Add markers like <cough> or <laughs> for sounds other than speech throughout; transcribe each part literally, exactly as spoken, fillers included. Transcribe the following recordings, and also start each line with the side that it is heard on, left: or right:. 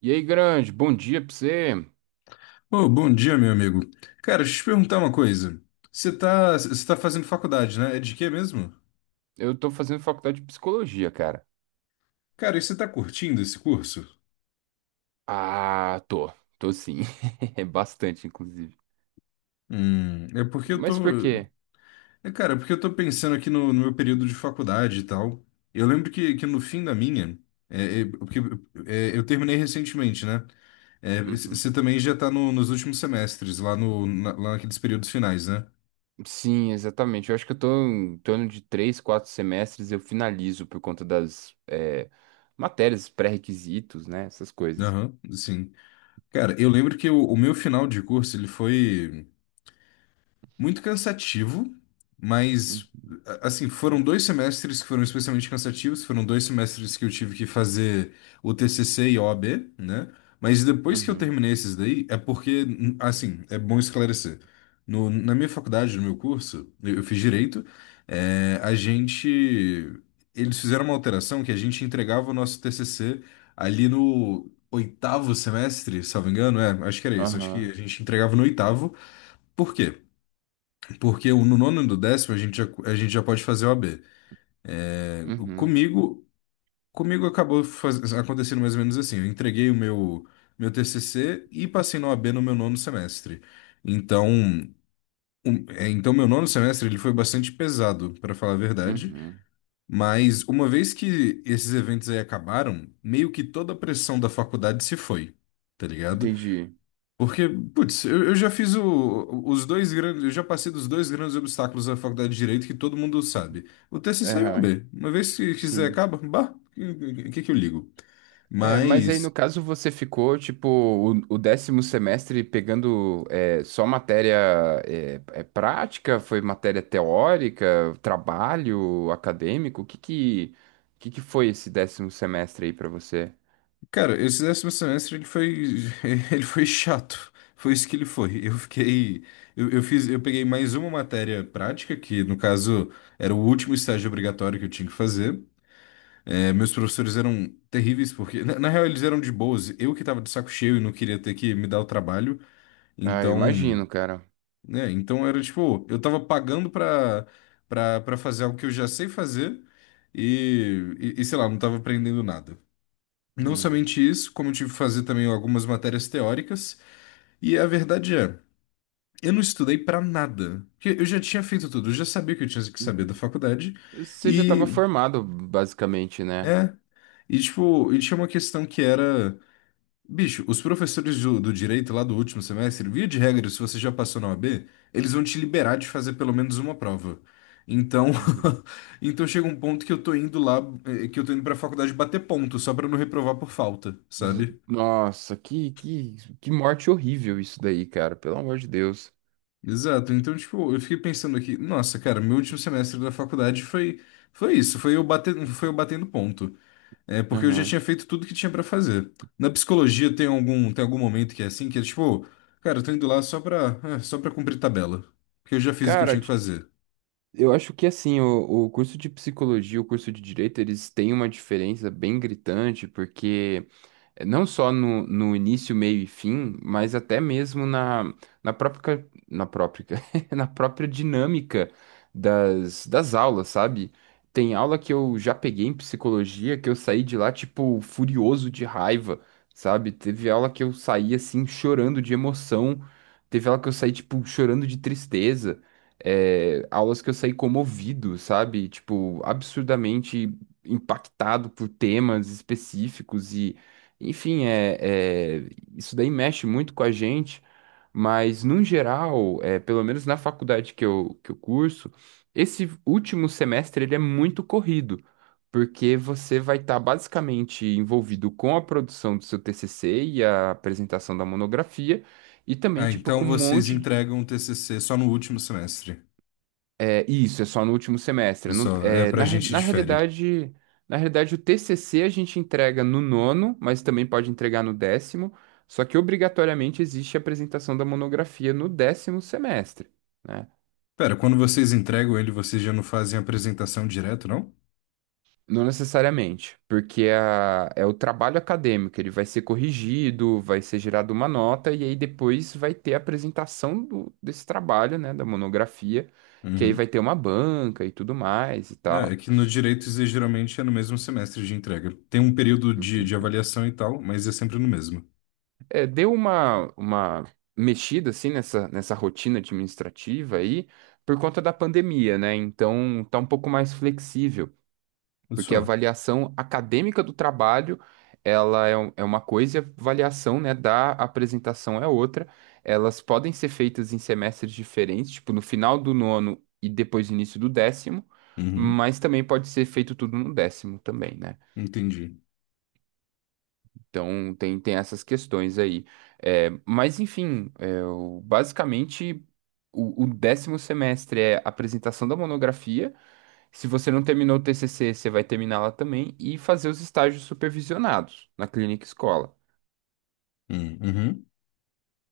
right: E aí, grande, bom dia pra você.
left: Ô, bom dia, meu amigo. Cara, deixa eu te perguntar uma coisa. Você tá, você tá fazendo faculdade, né? É de quê mesmo?
right: Eu tô fazendo faculdade de psicologia, cara.
left: Cara, e você tá curtindo esse curso?
right: Ah, tô. Tô sim. <laughs> É bastante, inclusive.
left: Hum, é porque eu tô.
right: Mas por quê?
left: É, cara, é porque eu tô pensando aqui no, no meu período de faculdade e tal. Eu lembro que, que no fim da minha, é, é, porque é, eu terminei recentemente, né? É, c-
right: Uhum.
left: você também já tá no- nos últimos semestres, lá, no, na- lá naqueles períodos finais, né?
right: Sim, exatamente. Eu acho que eu tô em torno de três, quatro semestres eu finalizo por conta das é, matérias, pré-requisitos, né? Essas coisas.
left: Aham, sim. Cara, eu lembro que o, o meu final de curso, ele foi muito cansativo, mas
right: Uhum,
left: a- assim, foram dois semestres que foram especialmente cansativos, foram dois semestres que eu tive que fazer o T C C e o OAB, né? Mas depois que eu
right: uhum,
left: terminei esses daí, é porque, assim, é bom esclarecer. No, na minha faculdade, no meu curso, eu eu fiz direito, é, a gente. Eles fizeram uma alteração que a gente entregava o nosso T C C ali no oitavo semestre, salvo engano, é, acho que era isso, acho que a
right: aham,
left: gente entregava no oitavo. Por quê? Porque o- no nono e no décimo a gente já, a gente já pode fazer O A B. O-
right: uhum,
left: Comigo, comigo acabou faz- acontecendo mais ou menos assim. Eu entreguei o meu, meu T C C e passei na O A B no meu nono semestre. Então, um- é, então meu nono semestre ele foi bastante pesado, para falar a verdade.
right: uhum.
left: Mas uma vez que esses eventos aí acabaram, meio que toda a pressão da faculdade se foi. Tá ligado?
right: Entendi.
left: Porque, putz, eu, eu já fiz o- os dois grandes, eu já passei dos dois grandes obstáculos da faculdade de Direito que todo mundo sabe. O T C C e o A
right: Aham,
left: B Uma vez que quiser
right: sim.
left: acaba, bah, o que que eu ligo?
right: É, mas aí no
left: Mas,
right: caso você ficou, tipo, o, o décimo semestre pegando é, só matéria é, é prática? Foi matéria teórica, trabalho acadêmico? O que que, o que que foi esse décimo semestre aí pra você?
left: cara, esse décimo semestre ele foi, <laughs> ele foi chato. Foi isso que ele foi. Eu fiquei, eu, eu fiz, eu peguei mais uma matéria prática, que no caso era o último estágio obrigatório que eu tinha que fazer. É, meus professores eram terríveis, porque, na, na real, eles eram de boas. Eu que tava de saco cheio e não queria ter que me dar o trabalho.
right: Ah, eu
left: Então,
right: imagino, cara.
left: né? Então era tipo, eu tava pagando pra, pra, pra fazer algo que eu já sei fazer e, e, e, sei lá, não tava aprendendo nada. Não
right: Hum.
left: somente isso, como eu tive que fazer também algumas matérias teóricas. E a verdade é, eu não estudei pra nada. Porque eu já tinha feito tudo, eu já sabia o que eu tinha que saber
right: Uhum.
left: da faculdade.
right: Você já
left: E,
right: estava formado, basicamente, né?
left: é. E, tipo, e tinha uma questão que era. Bicho, os professores do, do direito lá do último semestre, via de regra, se você já passou na O A B, eles vão te liberar de fazer pelo menos uma prova. Então,
right: Uhum.
left: <laughs> então chega um ponto que eu tô indo lá, eh, que eu tô indo pra faculdade bater ponto, só pra não reprovar por falta,
right: Z-
left: sabe?
right: Nossa, que, que, que morte horrível isso daí, cara. Pelo amor de Deus.
left: Exato. Então, tipo, eu fiquei pensando aqui, nossa, cara, meu último semestre da faculdade foi foi isso, foi eu bater, foi eu batendo ponto. É porque eu já
right: Aham.
left: tinha feito tudo que tinha pra fazer. Na psicologia tem algum tem algum momento que é assim, que é tipo, cara, eu tô indo lá só pra é, só para cumprir tabela, porque eu já fiz o que eu
right: Cara,
left: tinha que fazer.
right: eu acho que assim, o, o curso de psicologia e o curso de direito, eles têm uma diferença bem gritante, porque eh, não só no, no início, meio e fim, mas até mesmo na, na própria, na própria, <laughs> na própria dinâmica das, das aulas, sabe? Tem aula que eu já peguei em psicologia que eu saí de lá, tipo, furioso de raiva, sabe? Teve aula que eu saí, assim, chorando de emoção. Teve aula que eu saí, tipo, chorando de tristeza. É, aulas que eu saí comovido, sabe? Tipo, absurdamente impactado por temas específicos enfim, é, é- isso daí mexe muito com a gente, mas no geral, é, pelo menos na faculdade que eu, que eu curso, esse último semestre ele é muito corrido, porque você vai estar basicamente envolvido com a produção do seu T C C e a apresentação da monografia, e também
left: Ah,
right: tipo
left: então
right: com um
left: vocês
right: monte
left: entregam o T C C só no último semestre.
right: é, isso, é só no último semestre. Não-
left: Só, é
right: é,
left: pra
right: na, re-
left: gente
right: na
left: de.
right: realidade, na realidade, o T C C a gente entrega no nono, mas também pode entregar no décimo, só que obrigatoriamente existe a apresentação da monografia no décimo semestre, né?
left: Pera, quando vocês entregam ele, vocês já não fazem apresentação direto, não?
right: Não necessariamente, porque é a- é o trabalho acadêmico, ele vai ser corrigido, vai ser gerada uma nota, e aí depois vai ter a apresentação do- desse trabalho, né, da monografia, que aí
left: Uhum.
right: vai ter uma banca e tudo mais e
left: É, é
right: tal.
left: que no direito isso aí geralmente é no mesmo semestre de entrega. Tem um período de, de
right: Entendi.
left: avaliação e tal, mas é sempre no mesmo.
right: É, deu uma, uma mexida assim nessa, nessa rotina administrativa aí por conta da pandemia, né? Então tá um pouco mais flexível, porque a
left: Só.
right: avaliação acadêmica do trabalho ela é, um- é uma coisa e a avaliação, né, da apresentação é outra. Elas podem ser feitas em semestres diferentes, tipo no final do nono e depois início do décimo,
left: Uhum.
right: mas também pode ser feito tudo no décimo também, né?
left: Entendi.
right: Então tem, tem essas questões aí. É, mas enfim, é, o- basicamente o, o décimo semestre é apresentação da monografia. Se você não terminou o T C C, você vai terminá-la também e fazer os estágios supervisionados na clínica escola.
left: Hum, Uhum.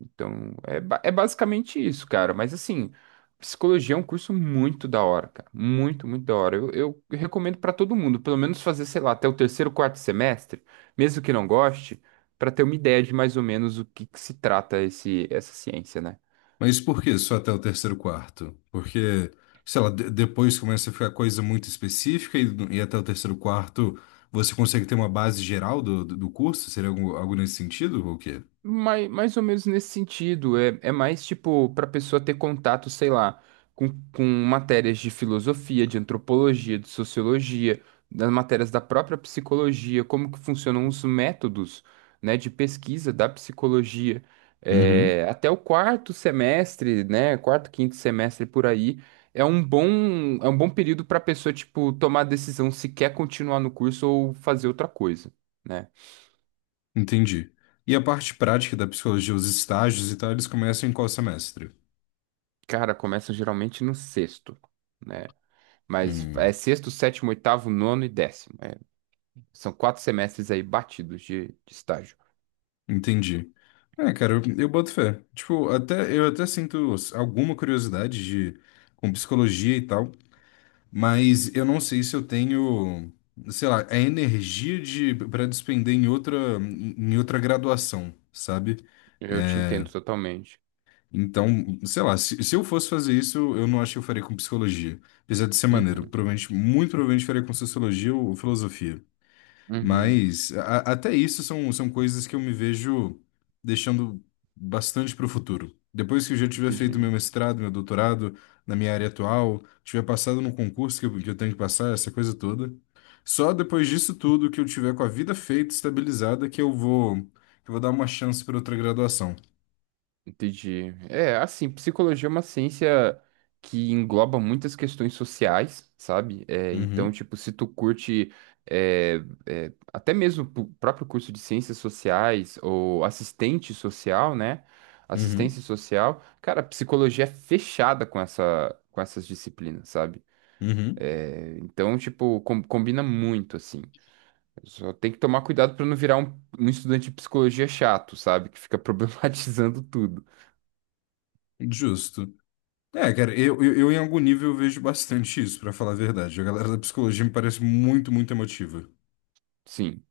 right: Então, é, ba- é basicamente isso, cara. Mas assim, psicologia é um curso muito da hora, cara. Muito, muito da hora. Eu, eu recomendo pra todo mundo, pelo menos fazer, sei lá, até o terceiro, quarto semestre, mesmo que não goste, pra ter uma ideia de mais ou menos o que, que se trata esse, essa ciência, né?
left: Mas por que só até o terceiro quarto? Porque, sei lá, de- depois começa a ficar coisa muito específica e, e até o terceiro quarto você consegue ter uma base geral do, do do curso? Seria algo, algo nesse sentido ou o quê?
right: Mais, mais ou menos nesse sentido. É, é mais tipo para pessoa ter contato, sei lá, com, com matérias de filosofia, de antropologia, de sociologia, das matérias da própria psicologia, como que funcionam os métodos, né, de pesquisa da psicologia.
left: Uhum.
right: É, até o quarto semestre, né, quarto, quinto semestre por aí, é um bom, é um bom período para pessoa, tipo, tomar a decisão se quer continuar no curso ou fazer outra coisa. Né?
left: Entendi. E a parte prática da psicologia, os estágios e tal, eles começam em qual semestre?
right: Cara, começa geralmente no sexto, né? Mas é
left: Hum,
right: sexto, sétimo, oitavo, nono e décimo. É, são quatro semestres aí batidos de, de estágio.
left: entendi. É, cara, eu, eu boto fé. Tipo, até, eu até sinto alguma curiosidade de, com psicologia e tal. Mas eu não sei se eu tenho, sei lá, a energia de para despender em outra em outra graduação, sabe?
right: Eu te
left: É,
right: entendo totalmente.
left: Então, sei lá, se, se eu fosse fazer isso, eu não acho que eu faria com psicologia. Apesar de ser maneiro.
right: Uhum,
left: Provavelmente, muito provavelmente faria com sociologia ou filosofia.
right: uhum,
left: Mas a- até isso são, são coisas que eu me vejo deixando bastante para o futuro. Depois que eu já tiver
right: entendi.
left: feito meu mestrado, meu doutorado na minha área atual, tiver passado no concurso que eu, que eu tenho que passar, essa coisa toda. Só depois disso tudo que eu tiver com a vida feita, estabilizada, que eu vou, que eu vou dar uma chance para outra graduação.
right: Entendi. É, assim, psicologia é uma ciência que engloba muitas questões sociais, sabe? É, então,
left: Uhum,
right: tipo, se tu curte é, é, até mesmo o próprio curso de ciências sociais ou assistente social, né?
left: uhum,
right: Assistência social, cara, a psicologia é fechada com essa, com essas disciplinas, sabe?
left: uhum.
right: É, então, tipo, com- combina muito, assim. Só tem que tomar cuidado pra não virar um, um estudante de psicologia chato, sabe? Que fica <laughs> problematizando tudo.
left: Justo. É, cara, eu, eu, eu em algum nível eu vejo bastante isso, para falar a verdade. A galera da psicologia me parece muito, muito emotiva.
right: Sim.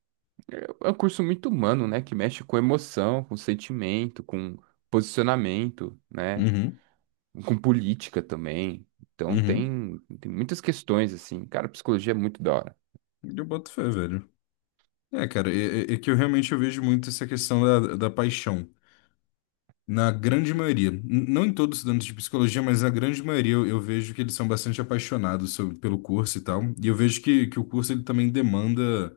right: É um curso muito humano, né? Que mexe com emoção, com sentimento, com posicionamento, né?
left: Uhum,
right: Com política também. Então
left: uhum.
right: tem, tem muitas questões, assim. Cara, psicologia é muito da hora.
left: Eu boto fé, velho. É, cara, é, é- é que eu realmente eu vejo muito essa questão da, da paixão. Na grande maioria, n- não em todos os estudantes de psicologia, mas na grande maioria eu, eu vejo que eles são bastante apaixonados sobre- pelo curso e tal. E eu vejo que, que o curso ele também demanda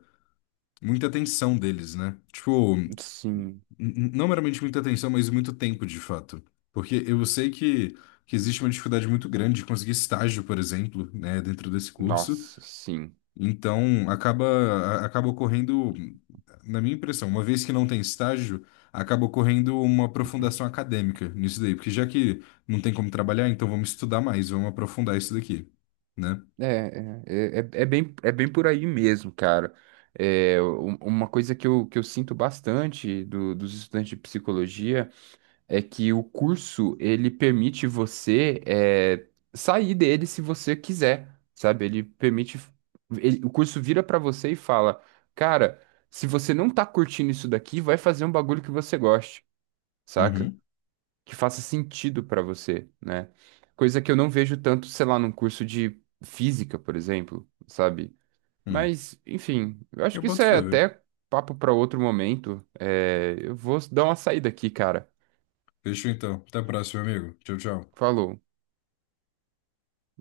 left: muita atenção deles, né? Tipo, n-
right: Sim,
left: n- não meramente muita atenção, mas muito tempo de fato. Porque eu sei que, que existe uma dificuldade muito grande de conseguir estágio, por exemplo, né, dentro desse curso.
right: nossa, sim.
left: Então, acaba, acaba ocorrendo, na minha impressão, uma vez que não tem estágio, acaba ocorrendo uma aprofundação acadêmica nisso daí, porque já que não tem como trabalhar, então vamos estudar mais, vamos aprofundar isso daqui, né?
right: É, é, é, é é bem, é bem por aí mesmo, cara. É, um- uma coisa que eu, que eu sinto bastante do, dos estudantes de psicologia. É que o curso ele permite você é, sair dele se você quiser, sabe? Ele permite, ele- o curso vira pra você e fala, cara, se você não tá curtindo isso daqui, vai fazer um bagulho que você goste, saca?
left: Uhum,
right: Que faça sentido pra você, né? Coisa que eu não vejo tanto, sei lá, num curso de física, por exemplo, sabe?
left: hum.
right: Mas, enfim, eu acho
left: Eu
right: que isso
left: boto fé,
right: é
left: velho.
right: até papo pra outro momento. É, eu vou dar uma saída aqui, cara.
left: Fechou então. Até a próxima, amigo. Tchau, tchau.
right: Falou.